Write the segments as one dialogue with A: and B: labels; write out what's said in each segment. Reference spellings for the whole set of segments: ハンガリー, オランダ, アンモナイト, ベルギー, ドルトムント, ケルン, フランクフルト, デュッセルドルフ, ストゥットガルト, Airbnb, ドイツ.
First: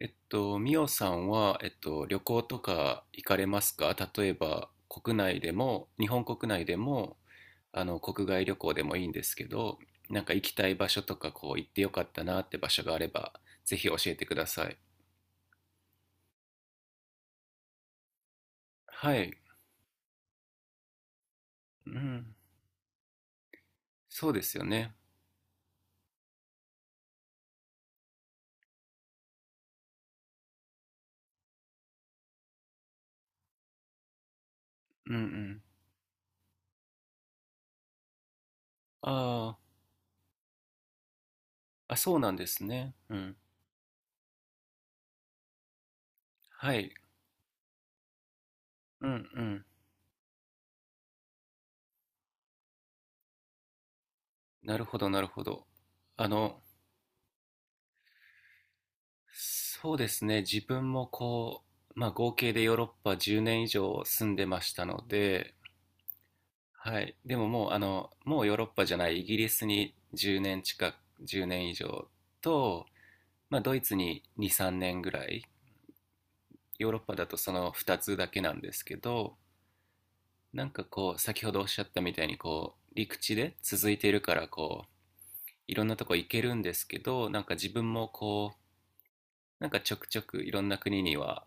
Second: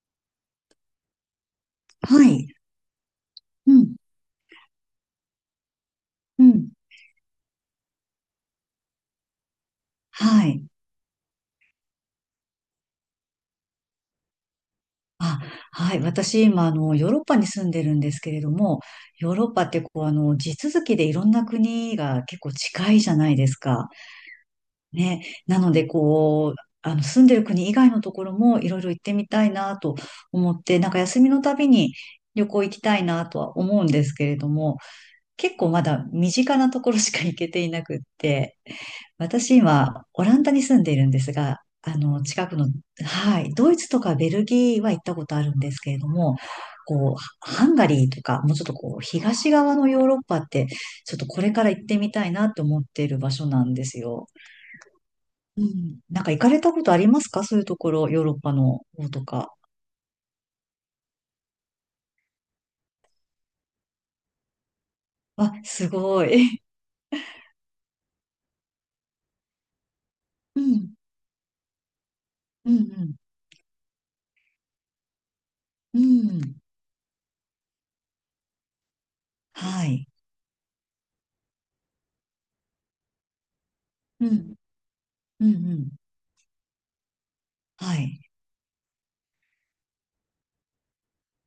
A: ミオさんは、旅
B: は
A: 行
B: い。
A: とか行かれま
B: う
A: すか？
B: ん、
A: 例えば、国内でも、日本
B: う
A: 国内
B: ん。
A: でも、国外旅行でもいいんですけど、なんか
B: は
A: 行き
B: い。
A: たい場所とか、こう、行ってよかったなって場所があれば、ぜひ教えてください。
B: あ、はい。私、今、ヨーロッパに住んでるんですけれども、
A: はい。
B: ヨーロッパって、地続きでいろんな
A: う
B: 国が
A: ん。
B: 結構近いじゃないですか。
A: そうですよね。
B: ね。なので、住んでる国以外のところもいろいろ行ってみたいなと思って、なんか休みのたびに旅行行きたいなとは思うんですけれども、
A: うんう
B: 結
A: ん。
B: 構まだ身近なところしか行けていなくって、
A: あ
B: 私今、オランダに住んでいるんですが、
A: あ、あ、そうなんで
B: 近く
A: す
B: の、
A: ね。うん。
B: はい、ドイツとかベルギーは行ったことあるんですけれども、
A: はい。
B: ハンガリーとか、もうちょっと
A: うんう
B: 東
A: ん。
B: 側のヨーロッパって、ちょっとこれから行ってみたいなと思っている場所なんですよ。
A: なるほど、なるほ
B: う
A: ど。
B: ん。なん
A: あ
B: か行か
A: の、
B: れたことありますか？そういうところ、ヨーロッパの方とか。
A: そうですね。自分もこう、まあ合計でヨーロッパ10年以上住んでましたの
B: あ、
A: で、
B: すごい。
A: はい。でももうもうヨーロッパじゃないイギリスに10
B: う
A: 年近
B: ん、
A: く、10年以上
B: う
A: と、
B: ん、
A: まあドイツに2、3年ぐらい、
B: うん、うん。
A: ヨーロッパだとその2つだけなんですけど、
B: はい。
A: なんかこう、先ほどおっしゃったみたいにこう、陸地で続いている
B: う
A: から
B: ん、
A: こう、
B: うん、う
A: いろん
B: ん。
A: なとこ行けるんですけど、なんか自分
B: は
A: も
B: い。
A: こう、なんかちょくちょくいろんな国には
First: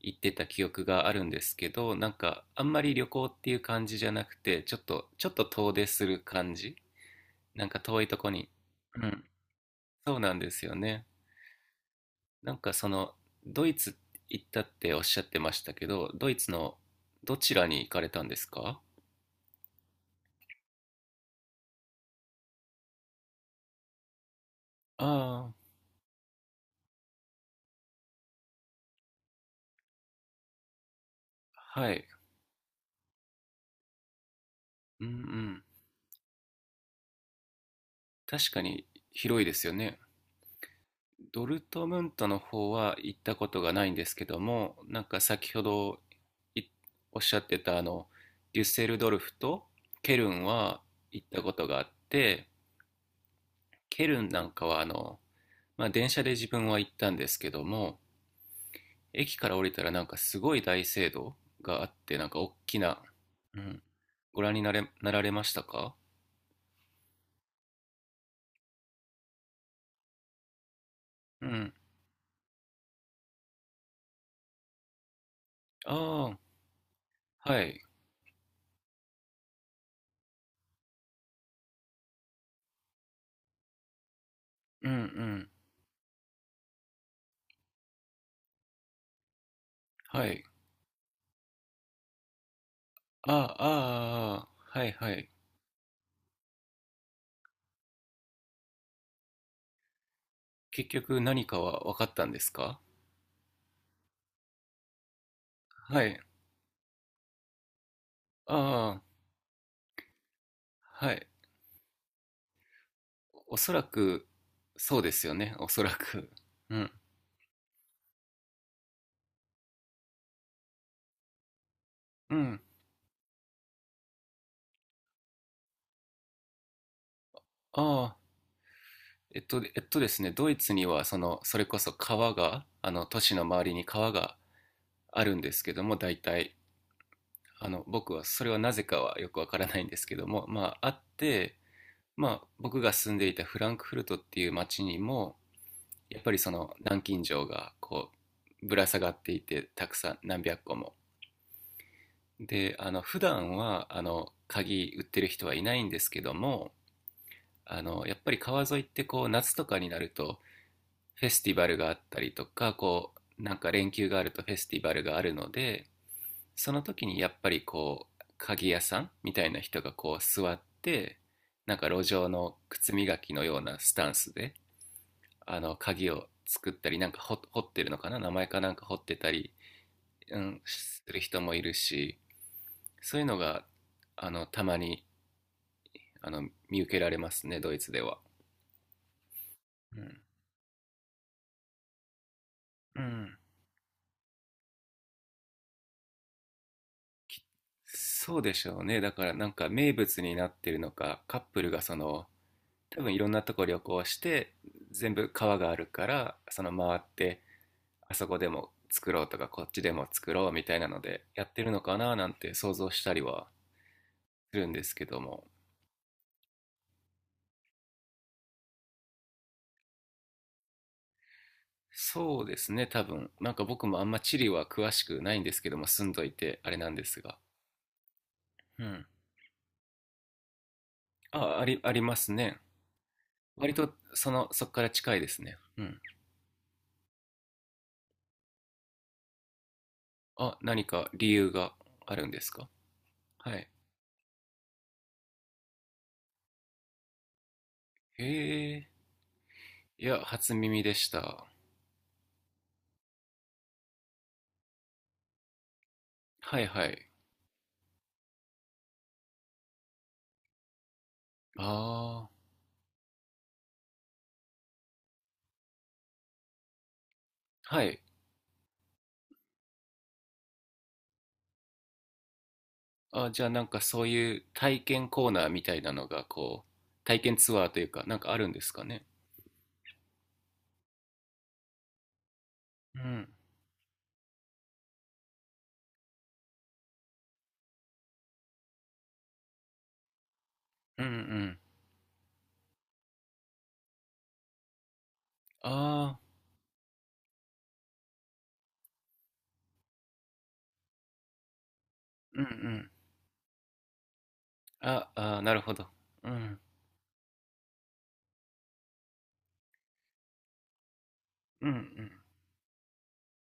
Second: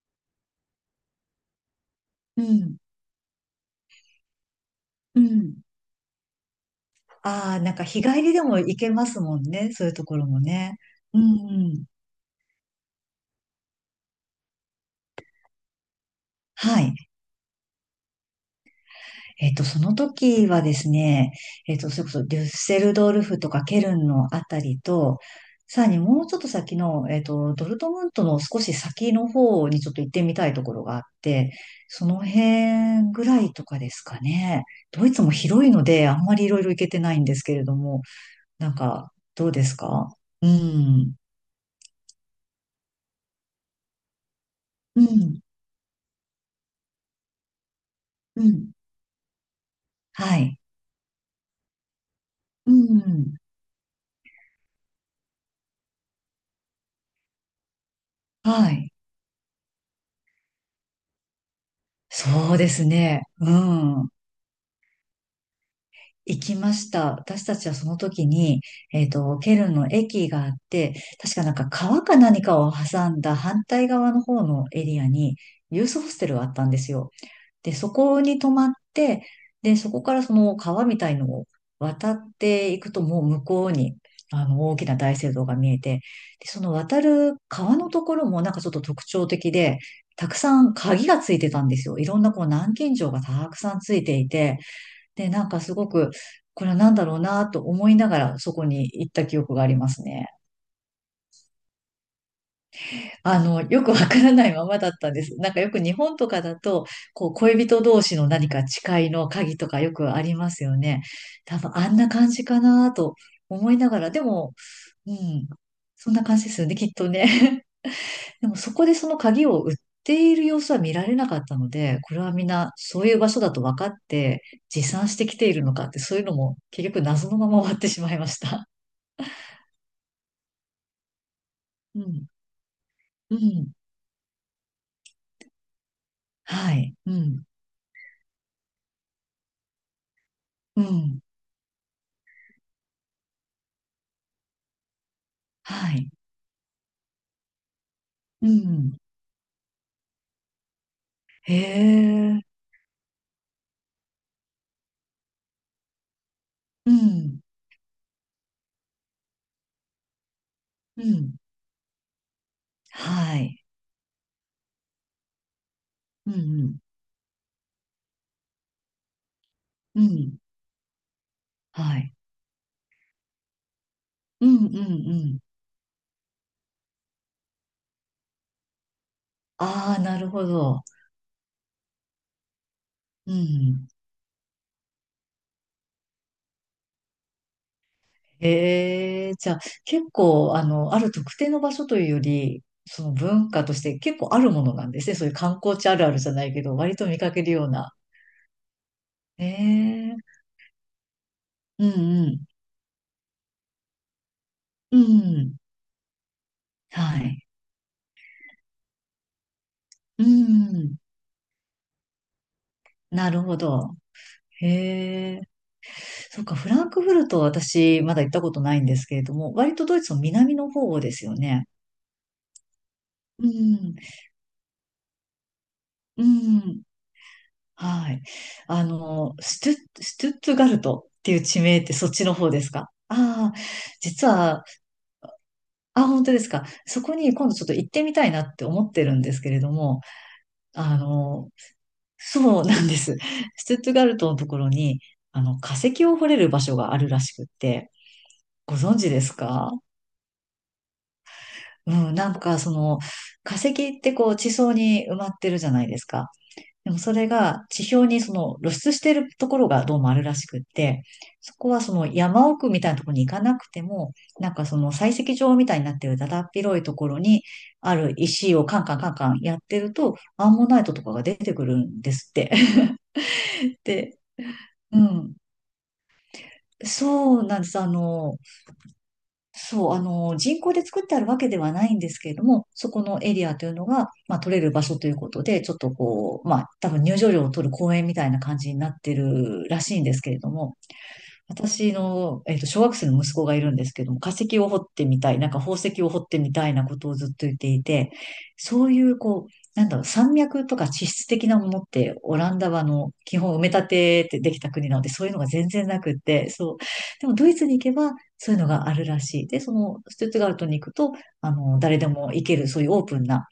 A: 行ってた記憶があるんですけど、なん
B: う
A: かあん
B: ん、
A: まり旅行っていう感じじゃなくて、ちょっと
B: う
A: ちょっと
B: ん。
A: 遠出する感じ。
B: ああ、
A: なん
B: なん
A: か
B: か日
A: 遠いと
B: 帰
A: こ
B: りで
A: に。
B: も行け
A: う
B: ます
A: ん。
B: もんね。そういうと
A: そ
B: こ
A: う
B: ろ
A: なん
B: も
A: ですよ
B: ね。
A: ね。
B: うんうん。
A: なんかその、ドイツ行ったっておっしゃってましたけど、ドイツの
B: はい。
A: どちらに行かれたんですか？
B: その時はですね、それこそデュッセルドルフとかケルンのあたりと、
A: あ
B: さらにもうちょっと先の、ドルトムントの少し先の方にちょっと行ってみたいところがあって、
A: あ、ーはい。
B: その辺ぐらいとかですかね。
A: う
B: ド
A: んう
B: イツも
A: ん。
B: 広いので、あんまりいろいろ行けてないんですけれども、
A: 確か
B: なん
A: に
B: か、
A: 広い
B: どう
A: で
B: で
A: すよ
B: す
A: ね。
B: か？うん。
A: ドルトムントの方は行ったことがないんですけども、な
B: う
A: んか
B: ん。
A: 先ほどいおっしゃってた
B: う
A: デュッ
B: ん。
A: セルドルフとケル
B: は
A: ン
B: い。
A: は行ったことがあって、
B: うん。
A: ケルンなんかはまあ、電車で自分は行ったんですけども、
B: はい。
A: 駅から降りたらなんかすごい大聖堂があって、なんか
B: そ
A: 大
B: うで
A: き
B: す
A: な、
B: ね。う
A: うん、
B: ん。
A: ご覧になられましたか？
B: 行きました。私たちはその時に、ケルンの駅があって、確か
A: う
B: なんか
A: ん。
B: 川か何かを挟んだ反対側の方のエリアに、ユースホステ
A: あ
B: ルがあったんですよ。
A: あ、は
B: で、
A: い。
B: そこに泊まって、で、そこからその川みたいのを渡っていくと、もう向こうに、大き
A: うんう
B: な大聖堂
A: ん。
B: が見えて、で、その渡る川のところもなんかちょっと特徴的で、
A: は
B: たく
A: い。
B: さん鍵がついてたんですよ。いろんな南京錠が
A: あ
B: たく
A: あ、
B: さんついてい
A: あ
B: て、
A: あ、はいはい。
B: で、なんかすごく、これは何だろうなと思いながらそこに行った記憶がありますね。
A: 結局何かは分かったんですか？
B: よくわからないままだったんです。なんかよく日
A: は
B: 本
A: い。
B: とかだと、恋人同士の何か
A: あ
B: 誓いの鍵とかよくありますよね。
A: あ、はい。
B: 多分あんな感じかなと
A: お
B: 思
A: そ
B: い
A: ら
B: ながら、で
A: く、
B: も、
A: そうで
B: う
A: すよ
B: ん、
A: ね、おそら
B: そんな
A: く。
B: 感じですよね、
A: う
B: き
A: ん。
B: っとね。でもそこでその鍵を売っている様子は見られなかったので、これは
A: う
B: みん
A: ん。
B: なそういう場所だと分かって持参してきているのかって、そういうのも結局謎のまま終わっ
A: あ
B: てしま
A: あ、
B: いました。
A: えっと、えっとですね、ドイツには、その、それこそ
B: うん、
A: 川が、都市
B: う
A: の周
B: ん、
A: りに川があるんですけども、大体、
B: はい、うん、
A: 僕は、それはなぜかはよくわからないんですけども、ま
B: う
A: あ、あっ
B: ん、
A: て、まあ、僕が住んでいたフランクフルトっていう町にも、
B: はい、
A: やっぱりその、南京錠が、こ
B: う
A: う、ぶら
B: ん。
A: 下がっていて、たくさん、何百個も。
B: へえ、
A: で、普段は、鍵売ってる人はいないんですけども、
B: うん、
A: やっぱり川沿いってこう夏とかになると
B: う
A: フェ
B: ん、
A: スティバルがあったりとか、こ
B: は
A: うなん
B: い、
A: か連休があるとフェスティバルがあるので、
B: うん、う
A: そ
B: ん、
A: の時にやっぱりこう鍵屋さんみたいな人が
B: う
A: こう
B: ん、
A: 座って、なん
B: は
A: か路
B: い、
A: 上の靴磨きのようなスタンス
B: う
A: で、
B: ん、うん、うん。
A: あの鍵を作ったり、なんか掘ってるのかな、名前かなんか掘ってたり、
B: ああ、なる
A: う
B: ほ
A: ん、
B: ど。
A: する人もいるし、そういう
B: う
A: のが
B: ん。
A: たまにあの見受けられますね、ドイツでは。
B: へえ、じゃあ、
A: う
B: 結
A: ん、
B: 構、ある特定の場所というより、
A: う
B: その
A: ん。
B: 文化として結構あるものなんですね。そういう観光地あるあるじゃないけど、割と見かけるような。
A: そうでしょうね。だから
B: へ
A: なんか名
B: え、
A: 物になってるのか、カップルが
B: うん、
A: その、
B: うん、
A: 多分いろんなとこ旅行して、
B: う
A: 全部
B: ん、
A: 川があるから、その回っ
B: は
A: て、
B: い、
A: あそこでも作ろうとか、こっちでも
B: う
A: 作ろうみたいな
B: ん、
A: ので、やってるのかななんて想像したり
B: なる
A: は
B: ほど。
A: するんですけど
B: へえ。
A: も。
B: そうか、フランクフルトは私まだ行ったことないんですけれども、割とドイツの南の方ですよね。
A: そうですね、多分。
B: う
A: なんか僕
B: ん、
A: もあんま地理は詳しくないんですけども、住んど
B: う
A: いてあれ
B: ん、
A: なんですが。
B: はい。
A: うん。
B: ストゥットガルトっていう
A: あ、
B: 地
A: あ
B: 名
A: り、
B: っ
A: あ
B: て
A: り
B: そっ
A: ま
B: ち
A: す
B: の方
A: ね。
B: ですか？ああ、
A: 割と、
B: 実
A: その、
B: は、
A: そっから近いですね。うん。
B: あ、本当ですか。そこに今度ちょっと行ってみたいなって思ってるんですけれども、
A: あ、何
B: あ
A: か理
B: の、
A: 由があるんです
B: そう
A: か？
B: なんです。
A: は
B: ス
A: い。
B: トゥットガルトのところに、化石を掘れる場所があるらしくって、
A: へ
B: ご
A: え、
B: 存知ですか？
A: いや、初耳でした。
B: うん、なんかその化石って地層に埋まってるじゃないですか。
A: はいは
B: でも
A: い。
B: それが地表にその露出してるところがどうもあるらしくって、そこはその
A: あ
B: 山奥みたいなところに行かなくても、なんかその採石場みたいになってるだだっ広いところに
A: あ、は
B: あ
A: い。
B: る石をカンカンカンカンやってると、アンモナイトとかが出てくるんですって。
A: あ、じゃあなん かそう
B: で、
A: いう体
B: う
A: 験コー
B: ん。
A: ナーみたいなのが、こう、体験
B: そう
A: ツ
B: なん
A: ア
B: で
A: ー
B: す。
A: というか、なんかあるんですかね？
B: そう、人工で作ってあるわけではないんですけれども、そ
A: う
B: この
A: ん、
B: エリアというのが、まあ、取れる場所ということで、ちょっとまあ、多分入場料を取る公園みたいな感じになってるらしいんですけれども、
A: うん、うん。
B: 私の、小学生の息子がいるんですけども、化石を掘ってみたい、なんか
A: あ
B: 宝石を掘
A: あ、
B: ってみたいなことをずっと言っていて、そういう、なんだろう、山脈とか地質的なものって、オ
A: うんう
B: ランダは
A: ん。
B: 基本埋め立てってできた国なの
A: あ、
B: で、そういう
A: あ
B: の
A: ー、
B: が
A: なる
B: 全
A: ほど。
B: 然なくっ
A: う
B: て、
A: ん、
B: そう。でも、ドイツに行けば、そういうのがあるらしい。で、その、ストゥットガルトに行くと、
A: うん、う
B: 誰で
A: ん。
B: も行ける、そういうオープンな、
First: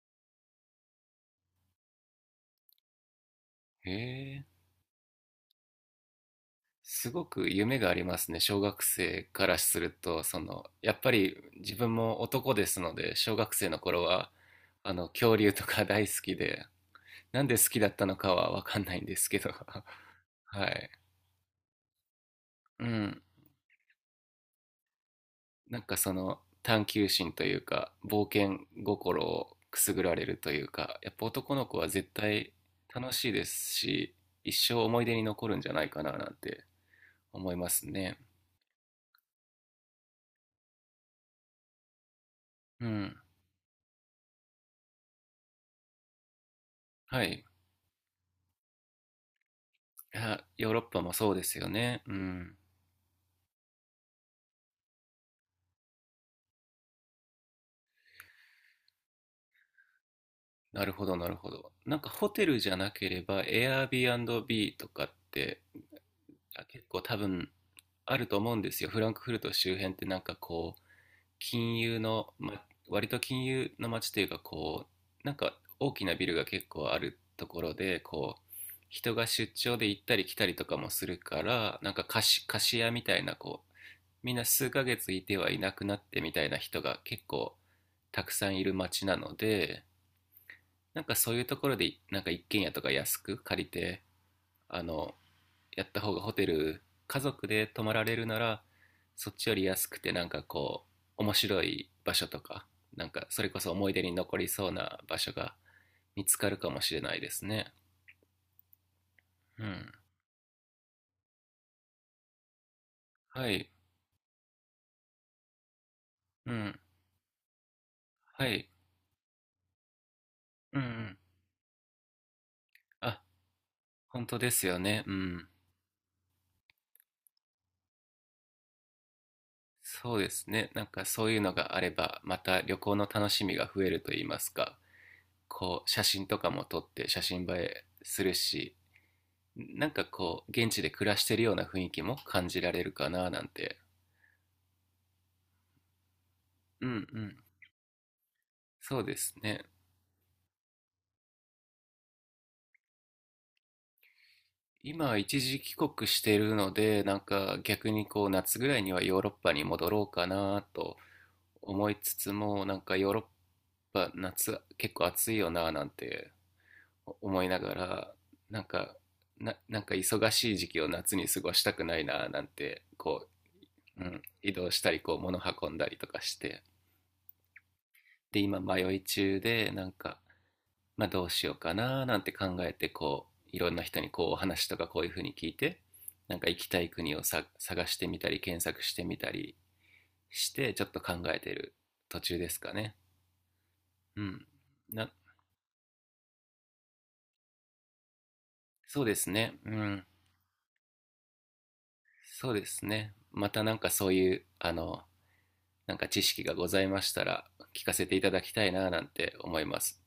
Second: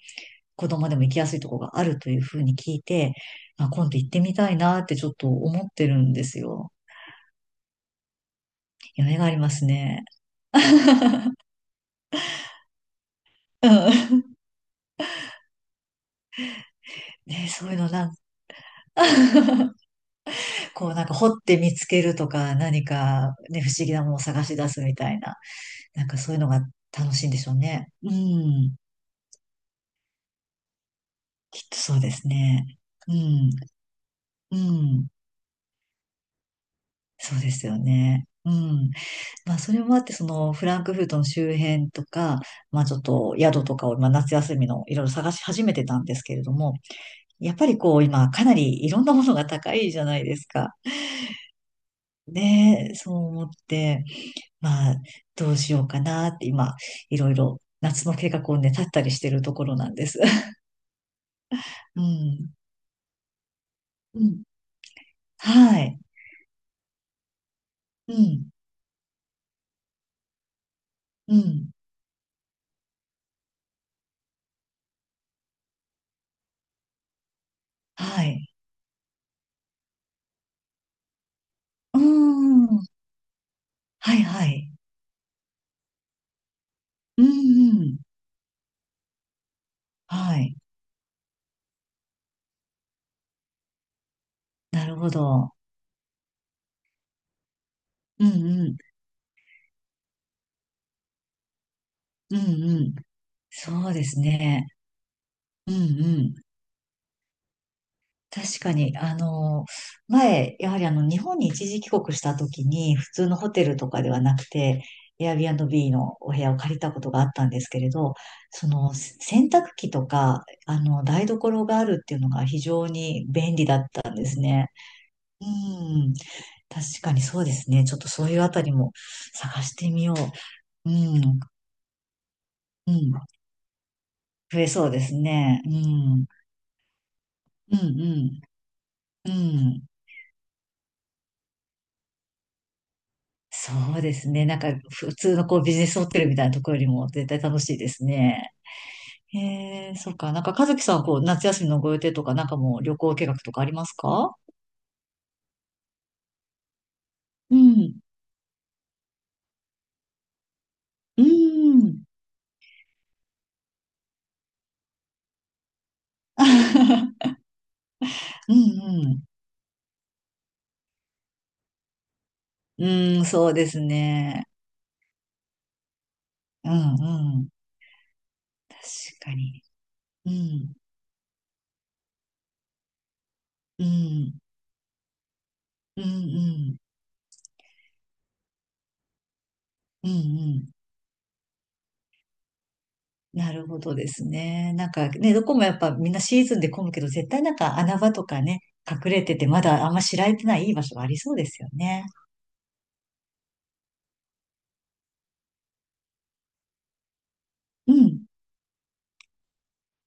B: 子供でも行きやすいところがあるというふうに聞いて、あ、今
A: へ
B: 度行ってみ
A: え、
B: たいなってちょっと思ってるんですよ。
A: すごく夢がありますね。小学
B: 夢
A: 生
B: があり
A: か
B: ま
A: ら
B: す
A: する
B: ね。
A: と、その、やっ
B: う
A: ぱり
B: ん
A: 自分も男ですので、小学生の頃は、恐竜とか大好きで、なん
B: ね、
A: で好
B: そういう
A: きだ
B: の
A: った
B: な
A: の
B: ん
A: かはわかんないんですけど はい。
B: なんか掘って見つけるとか何
A: うん。
B: かね、不思議なものを探し出すみたいな、
A: なんか
B: なん
A: そ
B: かそうい
A: の
B: うのが
A: 探求
B: 楽しいん
A: 心
B: で
A: と
B: しょう
A: いう
B: ね。
A: か、
B: う
A: 冒険
B: ん。
A: 心をくすぐられるというか、やっぱ男の
B: きっ
A: 子
B: と
A: は
B: そう
A: 絶
B: です
A: 対
B: ね。う
A: 楽しいで
B: ん。
A: すし、一
B: う
A: 生思い
B: ん。
A: 出に残るんじゃないかななんて
B: そう
A: 思
B: で
A: い
B: す
A: ま
B: よ
A: すね。
B: ね。うん。まあそれもあって、そのフランクフルトの周辺とか、ま
A: う
B: あちょっ
A: ん。
B: と宿とかを、まあ、夏休みのいろいろ探し始めてたんですけれども、
A: はい。
B: やっぱり今かなりいろんなものが高いじゃないで
A: あ、
B: す
A: ヨー
B: か。
A: ロッパもそうですよね。うん。
B: ねえ、そう思って。まあ、どうしようかなって今、いろいろ夏の計画をね、立ったりしてるところなんです。
A: なるほど、なるほど。なん
B: う
A: かホテ
B: ん。
A: ルじゃなければ、
B: うん。
A: Airbnb とかって、
B: はい。
A: あ、結構多分
B: う
A: あると
B: ん。
A: 思うんですよ。フランクフルト周辺ってなんかこう、
B: うん。
A: 金融の、ま、割と金融の街というか、こうなんか大きなビルが結構あるところで、
B: は
A: こう
B: い。
A: 人が出張で行ったり来たりとかもするから、なん
B: うー
A: か貸し
B: ん。
A: 屋みたいなこう、
B: はい
A: みんな
B: は
A: 数
B: い。
A: ヶ月いてはいなくなってみたいな人が
B: う
A: 結
B: ん
A: 構
B: うん。
A: たくさんいる街なので、
B: はい。
A: なんかそういうところでなんか一軒家とか安く借りて、あ
B: なるほ
A: の
B: ど。
A: やった方が、ホテル家族で泊まられ
B: う
A: るな
B: ん
A: ら
B: うん。
A: そっちより安くて、なんかこう面白い場所
B: う
A: と
B: ん
A: か、
B: うん。
A: なんかそれこそ思
B: そ
A: い
B: う
A: 出
B: で
A: に
B: す
A: 残り
B: ね。
A: そうな場所が
B: うんう
A: 見
B: ん。
A: つかるかもしれないですね。
B: 確かに、
A: うん。
B: 前、やはり日本に一時帰国した時に、普通の
A: は
B: ホテ
A: い。
B: ルとかではなくて、Airbnb のお部
A: う
B: 屋を借
A: ん。
B: りたことがあったんですけれど、
A: は
B: そ
A: い。
B: の、洗濯機とか、
A: うんうん。
B: 台所があるっていうのが非常
A: あ、
B: に便利だったんで
A: 本当
B: す
A: です
B: ね。
A: よね。う
B: う
A: ん。
B: ん、確かにそうですね。ちょっとそういうあたりも探してみよ
A: そうです
B: う。
A: ね。なん
B: う
A: かそうい
B: ん、
A: うのがあれば、また旅
B: う
A: 行の
B: ん、
A: 楽しみが増えると言います
B: 増え
A: か、
B: そうですね。う
A: こう、写真
B: ん、
A: とかも撮って写真映
B: う
A: えする
B: ん、
A: し、
B: うん、うん。
A: なんかこう、現地で暮らしてるような雰囲気も感じられるかななん
B: そ
A: て。
B: うですね。なんか、普通のビジネスホテルみたいなところよ
A: う
B: り
A: ん
B: も
A: う
B: 絶
A: ん。
B: 対楽しいですね。
A: そうです
B: へ
A: ね。
B: え、そっか。なんか、和樹さん、夏休みのご予定とか、なんかもう旅行計画とかありますか？
A: 今、一時帰国してるので、なん
B: う
A: か逆
B: ん。
A: にこう、夏ぐらいにはヨーロッパに戻ろうかなと
B: う
A: 思い
B: ん。
A: つつも、なんかヨーロッパ、夏結構暑いよななんて 思いながら、
B: う
A: なんか、
B: ん、
A: なんか忙しい時期を夏に過ごしたくないななんて、
B: うん。うん、
A: こ
B: そうです
A: う、うん、
B: ね。
A: 移動したり、こう、物運んだりとかして。
B: うん、うん。
A: で、今
B: 確
A: 迷い
B: か
A: 中
B: に。
A: で、なんか、
B: うん、
A: まあ、どうしようかななんて考えて、こういろんな
B: う
A: 人にこうお
B: ん、
A: 話とかこういうふうに聞いて、
B: うん、う
A: なんか行き
B: ん、
A: たい国をさ、探してみたり検索してみたり
B: うん、う
A: し
B: ん。
A: て、ちょっと考えてる途中ですかね。
B: なるほどで
A: う
B: す
A: ん、
B: ね。なんか
A: な
B: ね、どこもやっぱみんなシーズンで混むけど、絶対なんか穴場とかね、
A: そう
B: 隠
A: で
B: れ
A: す
B: てて、
A: ね。
B: ま
A: う
B: だあんま
A: ん、
B: 知られてないいい場所がありそうですよね。
A: そうですね。またなんかそういうなんか知識がございましたら、聞
B: う
A: かせてい
B: ん。
A: ただきたいななんて思います。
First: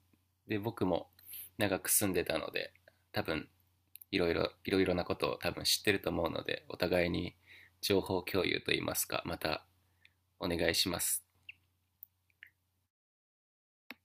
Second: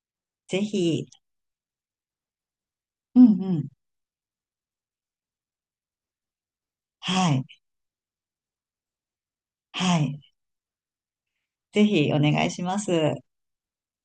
A: で
B: ぜ
A: 僕
B: ひ。
A: も長く住んでたので、
B: う
A: 多
B: ん
A: 分
B: うん。
A: いろいろなことを多分知ってると思うので、お互い
B: は
A: に
B: い。
A: 情報共有といいますか、また
B: はい。
A: お願いします。
B: ぜひお願いします。